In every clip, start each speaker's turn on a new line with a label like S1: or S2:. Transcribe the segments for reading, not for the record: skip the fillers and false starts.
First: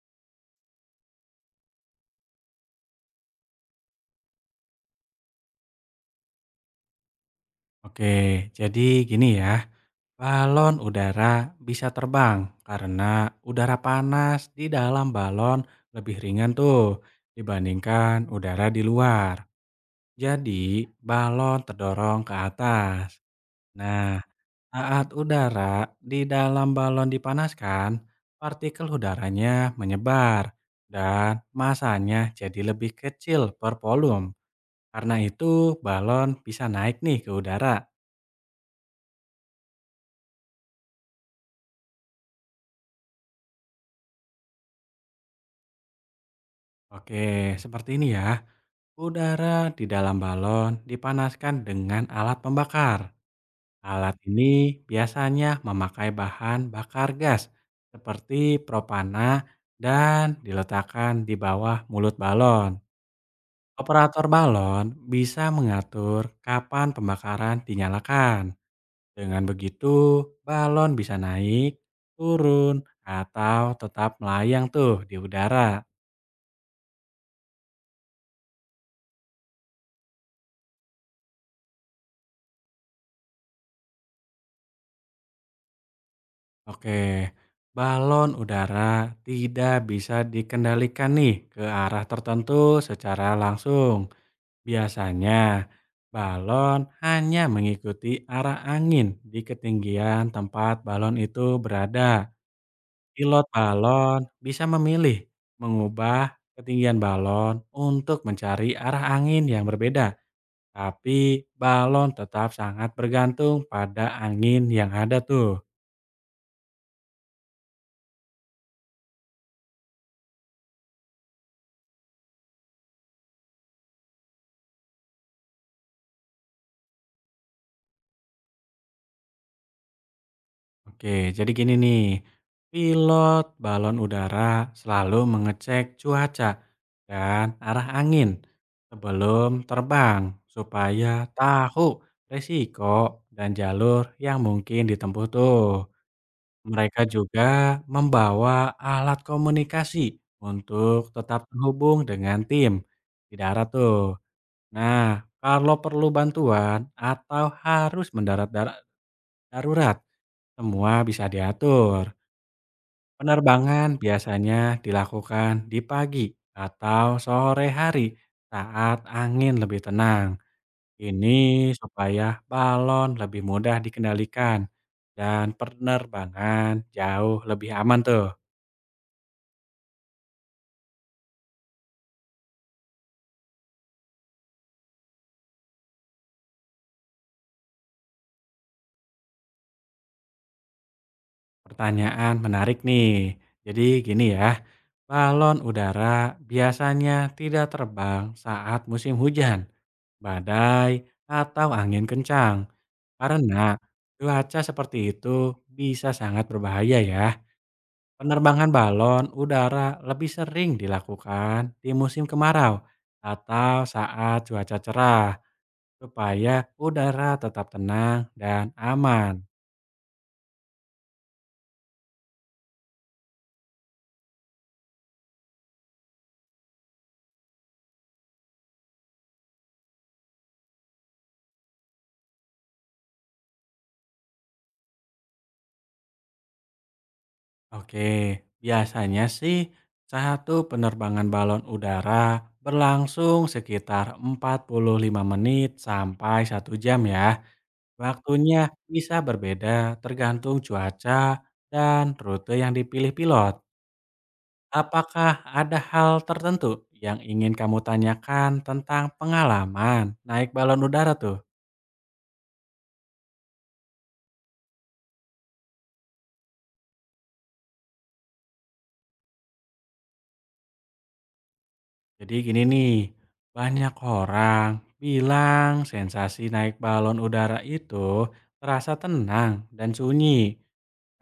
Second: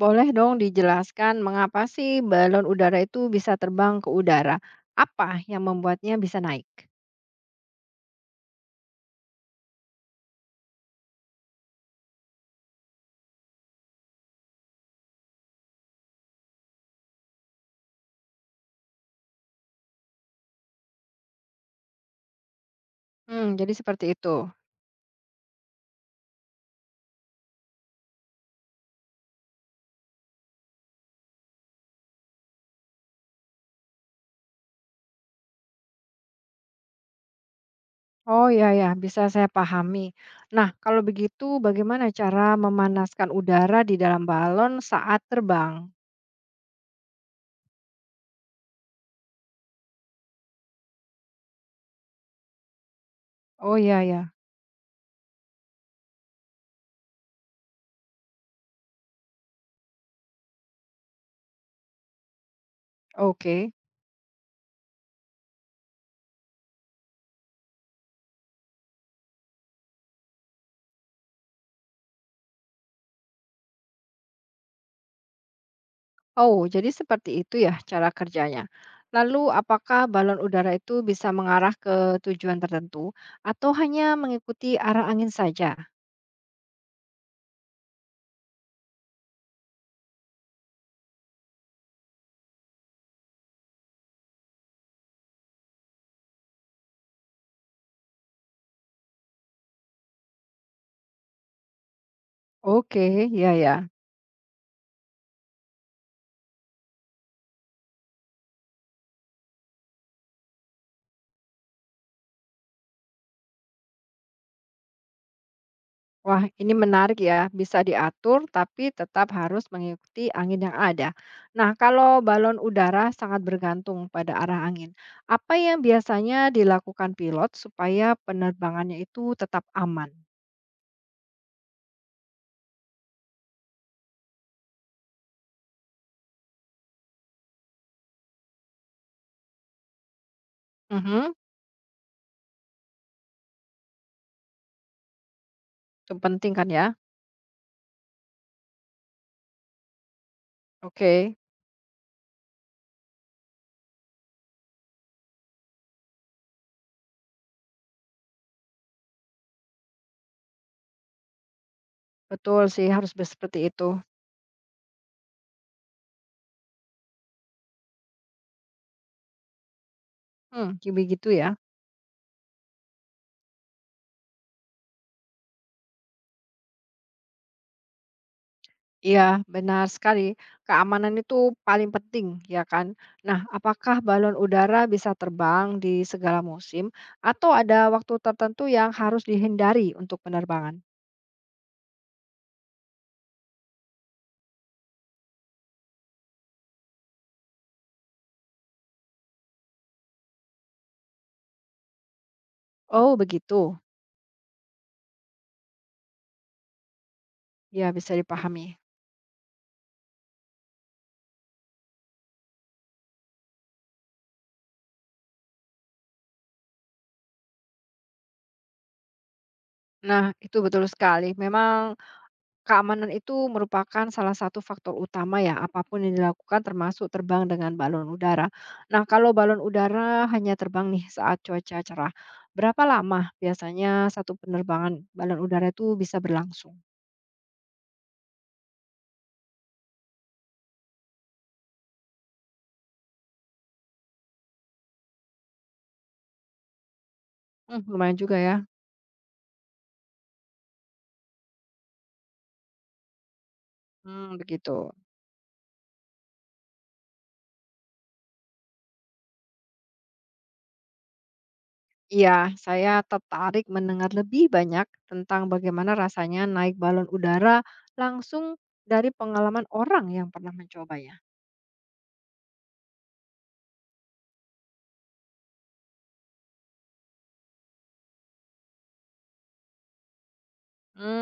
S1: Boleh dong dijelaskan mengapa sih balon udara itu bisa terbang ke udara? Apa yang membuatnya bisa naik?
S2: Oke, jadi gini ya, balon udara bisa terbang karena udara panas di dalam balon lebih ringan tuh dibandingkan udara di luar. Jadi, balon terdorong ke atas.
S1: Hmm, jadi seperti
S2: Nah,
S1: itu.
S2: saat udara di dalam balon dipanaskan, partikel udaranya menyebar dan masanya jadi lebih kecil per volume. Karena itu, balon bisa naik nih ke udara.
S1: Oh ya ya, bisa saya pahami. Nah, kalau begitu bagaimana cara memanaskan udara di dalam balon saat terbang?
S2: Oke, seperti ini ya. Udara di dalam balon dipanaskan dengan alat pembakar.
S1: Oh ya
S2: Alat
S1: ya.
S2: ini biasanya memakai bahan bakar gas seperti propana dan diletakkan di bawah mulut balon.
S1: Oke.
S2: Operator balon bisa mengatur kapan pembakaran dinyalakan. Dengan begitu, balon bisa naik, turun, atau tetap melayang tuh di udara.
S1: Oh, jadi seperti itu ya cara kerjanya. Lalu apakah balon udara itu bisa mengarah ke tujuan tertentu atau hanya mengikuti arah angin saja?
S2: Oke, balon udara tidak bisa dikendalikan nih ke arah tertentu secara langsung. Biasanya, balon hanya mengikuti arah angin di ketinggian tempat balon itu berada.
S1: Oke,
S2: Pilot
S1: ya ya.
S2: balon bisa memilih mengubah ketinggian balon untuk mencari arah angin yang berbeda, tapi balon tetap sangat bergantung pada angin yang ada tuh.
S1: Wah, ini menarik ya. Bisa diatur, tapi tetap harus mengikuti angin yang ada. Nah, kalau balon udara sangat bergantung pada arah angin, apa yang biasanya dilakukan pilot supaya penerbangannya itu tetap aman?
S2: Oke, jadi gini nih, pilot balon udara selalu mengecek cuaca dan arah angin sebelum terbang supaya
S1: Mhm.
S2: tahu resiko dan jalur yang mungkin ditempuh tuh.
S1: Itu penting kan ya?
S2: Mereka juga membawa alat komunikasi untuk
S1: Oke,
S2: tetap terhubung dengan tim di darat tuh. Nah, kalau perlu bantuan atau harus mendarat darurat, semua bisa diatur.
S1: betul sih harus seperti itu.
S2: Penerbangan biasanya dilakukan di pagi atau sore hari saat angin lebih tenang.
S1: Hmm, kayak begitu ya.
S2: Ini supaya balon lebih mudah dikendalikan dan penerbangan jauh lebih aman tuh.
S1: Iya, benar sekali. Keamanan itu paling penting, ya kan? Nah, apakah balon udara bisa terbang di segala musim, atau ada waktu tertentu yang harus dihindari untuk penerbangan?
S2: Pertanyaan menarik nih. Jadi gini ya, balon udara biasanya tidak terbang saat musim hujan, badai, atau angin kencang.
S1: Oh,
S2: Karena
S1: begitu.
S2: cuaca seperti itu bisa sangat berbahaya ya.
S1: Ya, bisa dipahami.
S2: Penerbangan balon udara lebih sering dilakukan di musim kemarau atau saat cuaca cerah supaya udara tetap tenang dan aman.
S1: Nah, itu betul sekali. Memang keamanan itu merupakan salah satu faktor utama ya, apapun yang dilakukan termasuk terbang dengan balon udara. Nah, kalau balon udara hanya terbang nih saat cuaca cerah, berapa lama biasanya satu penerbangan balon udara itu bisa berlangsung?
S2: Oke, biasanya sih satu penerbangan balon udara berlangsung sekitar 45 menit sampai 1 jam ya.
S1: Hmm, lumayan juga
S2: Waktunya
S1: ya.
S2: bisa berbeda tergantung cuaca dan rute yang dipilih pilot.
S1: Hmm, begitu.
S2: Apakah ada hal tertentu yang ingin kamu tanyakan tentang pengalaman naik balon udara tuh?
S1: Iya, saya tertarik mendengar lebih banyak tentang bagaimana rasanya naik balon udara langsung dari pengalaman orang yang pernah mencobanya.
S2: Jadi gini nih, banyak orang bilang sensasi naik balon udara itu terasa tenang dan sunyi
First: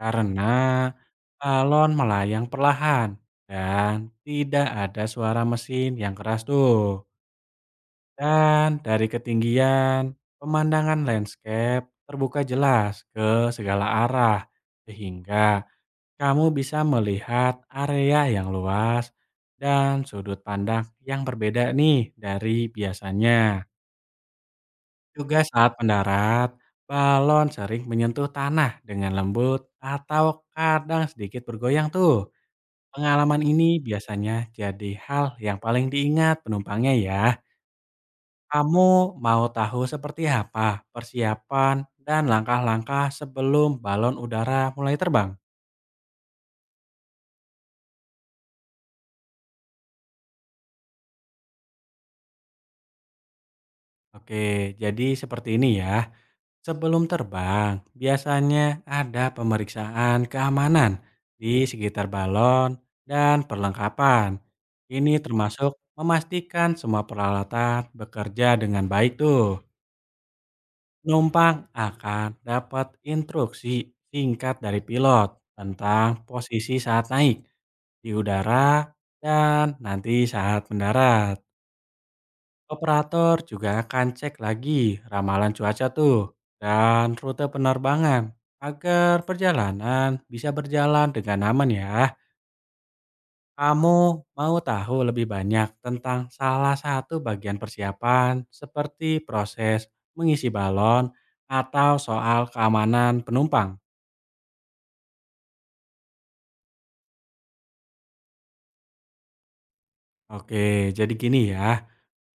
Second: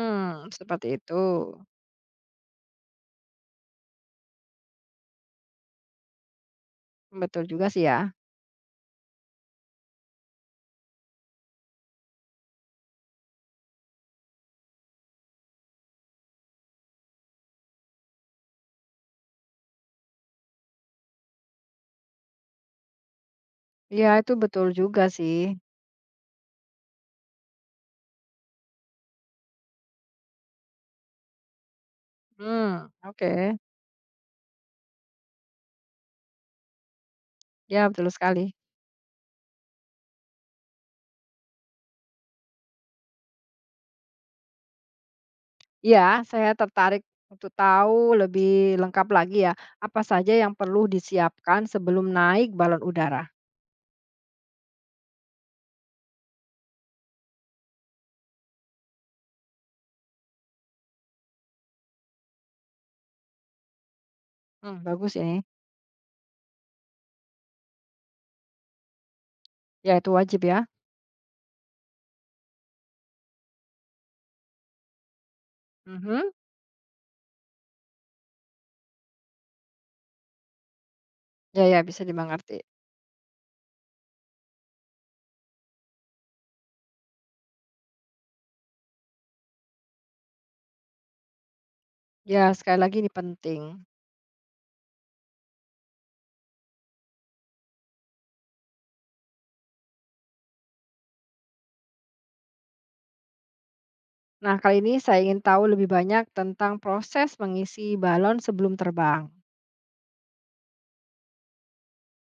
S2: karena
S1: seperti itu.
S2: balon melayang perlahan dan tidak ada suara mesin yang keras tuh.
S1: Betul juga sih ya.
S2: Dan dari ketinggian, pemandangan landscape terbuka jelas ke segala arah, sehingga kamu bisa melihat area yang luas dan sudut pandang yang berbeda nih dari biasanya.
S1: Iya, itu betul juga sih.
S2: Juga saat mendarat, balon sering menyentuh tanah dengan lembut atau kadang sedikit bergoyang tuh.
S1: Mmm, oke.
S2: Pengalaman ini biasanya jadi hal yang paling diingat penumpangnya ya.
S1: Ya betul sekali.
S2: Kamu mau tahu seperti apa persiapan dan langkah-langkah sebelum balon udara mulai terbang?
S1: Iya, saya tertarik untuk tahu lebih lengkap lagi ya, apa saja yang perlu disiapkan sebelum naik balon udara.
S2: Oke, jadi seperti ini ya. Sebelum terbang, biasanya ada pemeriksaan keamanan di sekitar balon dan perlengkapan.
S1: Mmm, bagus
S2: Ini
S1: ini.
S2: termasuk memastikan semua peralatan bekerja dengan baik tuh.
S1: Ya, itu wajib ya.
S2: Penumpang akan dapat instruksi singkat dari pilot tentang
S1: Mhm.
S2: posisi saat naik di udara, dan nanti saat mendarat.
S1: Ya ya, bisa dimengerti.
S2: Operator juga akan cek lagi ramalan cuaca tuh dan rute penerbangan agar perjalanan bisa berjalan dengan aman ya.
S1: Ya, sekali lagi ini penting.
S2: Kamu mau tahu lebih banyak tentang salah satu bagian persiapan seperti proses mengisi balon atau soal keamanan penumpang?
S1: Nah, kali ini saya ingin tahu lebih banyak tentang proses mengisi balon sebelum terbang.
S2: Oke, jadi gini ya.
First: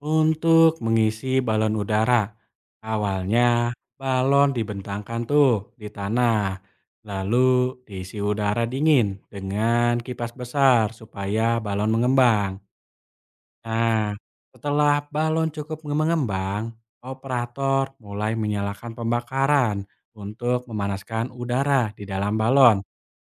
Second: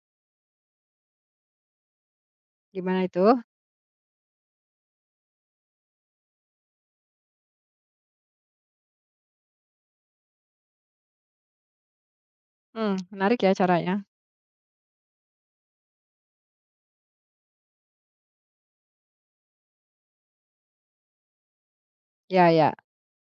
S2: Untuk mengisi balon udara,
S1: Gimana itu?
S2: awalnya balon dibentangkan tuh di tanah, lalu diisi udara dingin dengan kipas besar supaya balon mengembang.
S1: Mmm, menarik ya caranya.
S2: Nah, setelah balon cukup mengembang, operator mulai menyalakan pembakaran untuk memanaskan udara di dalam
S1: Ya ya.
S2: balon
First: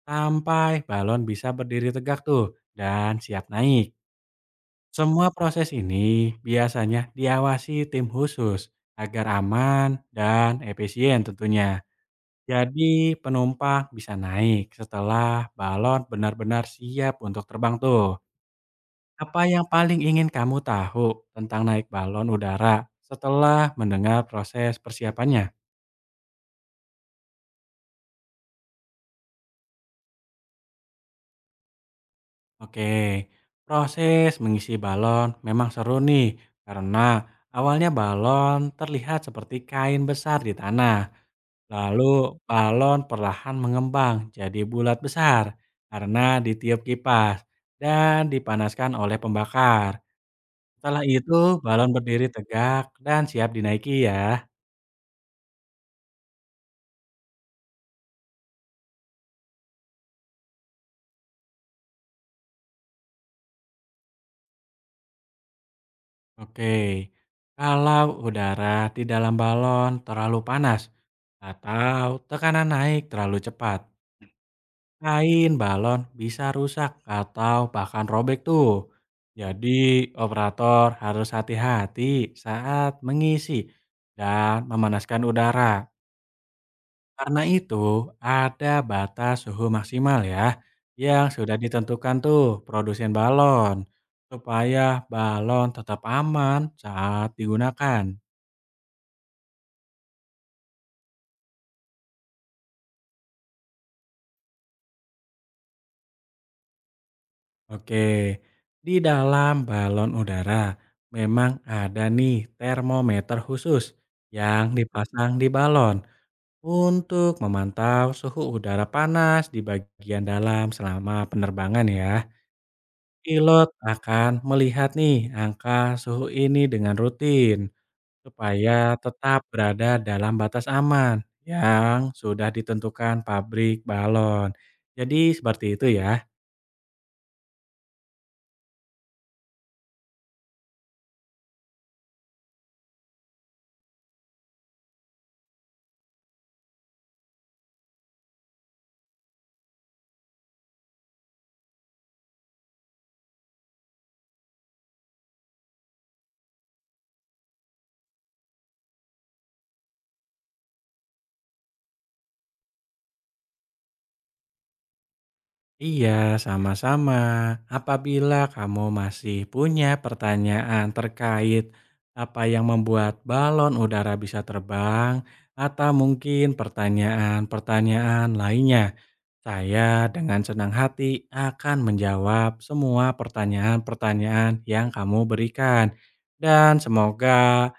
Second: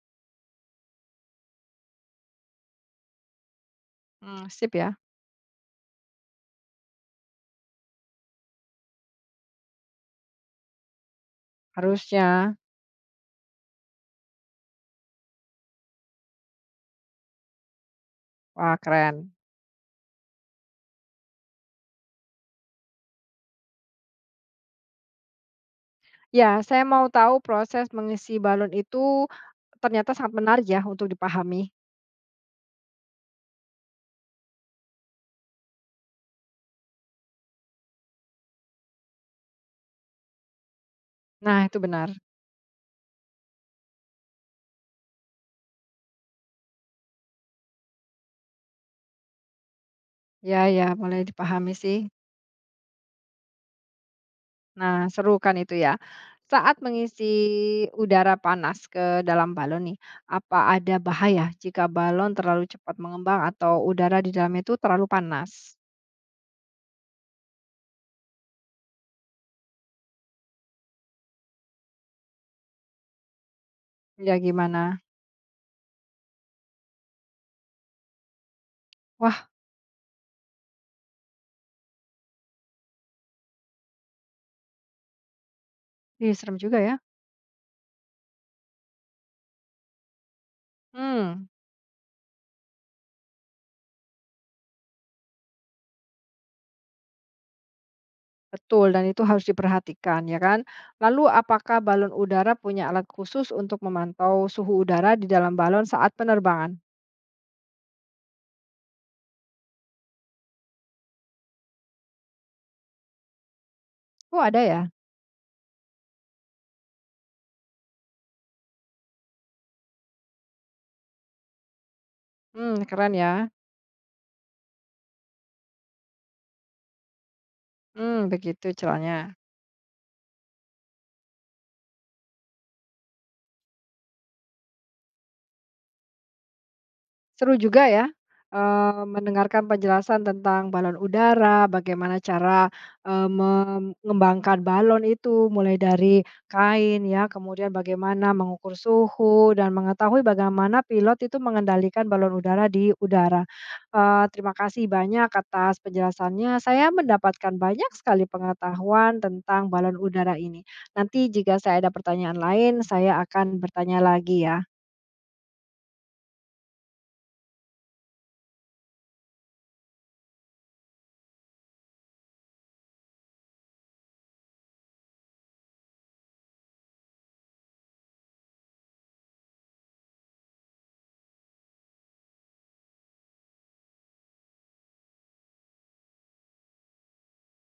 S2: sampai balon bisa berdiri tegak tuh dan siap naik.
S1: Mmm, sip ya.
S2: Semua proses ini biasanya diawasi tim khusus agar aman dan efisien tentunya.
S1: Harusnya.
S2: Jadi penumpang bisa naik setelah balon benar-benar siap untuk terbang tuh.
S1: Wah, keren.
S2: Apa yang paling ingin kamu tahu tentang naik balon udara setelah mendengar proses persiapannya?
S1: Ya, saya mau tahu proses mengisi balon itu ternyata sangat menarik ya untuk dipahami.
S2: Oke, proses mengisi balon memang seru nih karena awalnya balon terlihat seperti kain besar di tanah.
S1: Nah, itu
S2: Lalu
S1: benar.
S2: balon perlahan mengembang jadi bulat besar karena ditiup kipas dan dipanaskan oleh pembakar.
S1: Ya ya,
S2: Setelah
S1: mulai
S2: itu
S1: dipahami
S2: balon
S1: sih.
S2: berdiri tegak dan siap dinaiki ya.
S1: Nah, seru kan itu ya. Saat mengisi udara panas ke dalam balon nih, apa ada bahaya jika balon terlalu cepat mengembang atau udara di dalamnya itu terlalu panas?
S2: Oke, kalau udara di dalam balon terlalu panas atau tekanan naik terlalu cepat,
S1: Ya gimana?
S2: kain, balon bisa rusak atau bahkan robek tuh.
S1: Wah,
S2: Jadi, operator harus hati-hati saat mengisi dan memanaskan udara.
S1: ini serem juga ya.
S2: Karena itu, ada batas suhu maksimal ya yang
S1: Hmm.
S2: sudah ditentukan tuh produsen balon supaya balon tetap aman saat digunakan.
S1: Betul, dan itu harus diperhatikan, ya kan? Lalu, apakah balon udara punya alat khusus untuk memantau suhu udara di dalam balon saat penerbangan?
S2: Oke, di dalam balon udara memang ada nih termometer khusus
S1: Oh, ada
S2: yang
S1: ya?
S2: dipasang di balon untuk memantau suhu udara panas di bagian dalam selama penerbangan ya.
S1: Hmm, keren ya.
S2: Pilot akan melihat nih angka suhu ini dengan rutin
S1: Hmm, begitu
S2: supaya
S1: caranya.
S2: tetap berada dalam batas aman yang sudah ditentukan pabrik balon. Jadi seperti itu ya.
S1: Seru juga ya, mendengarkan penjelasan tentang balon udara, bagaimana cara, mengembangkan balon itu, mulai dari kain ya, kemudian bagaimana mengukur suhu dan mengetahui bagaimana pilot itu mengendalikan balon udara di udara. Terima kasih banyak atas penjelasannya, saya mendapatkan banyak sekali pengetahuan tentang balon udara ini. Nanti jika saya ada pertanyaan lain, saya akan bertanya lagi ya.
S2: Iya, sama-sama. Apabila kamu masih punya pertanyaan terkait apa yang membuat balon udara bisa terbang, atau mungkin pertanyaan-pertanyaan lainnya, saya dengan senang hati akan menjawab semua pertanyaan-pertanyaan yang kamu berikan. Dan semoga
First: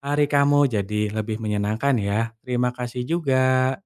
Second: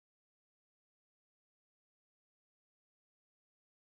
S2: hari kamu jadi lebih menyenangkan ya. Terima kasih juga.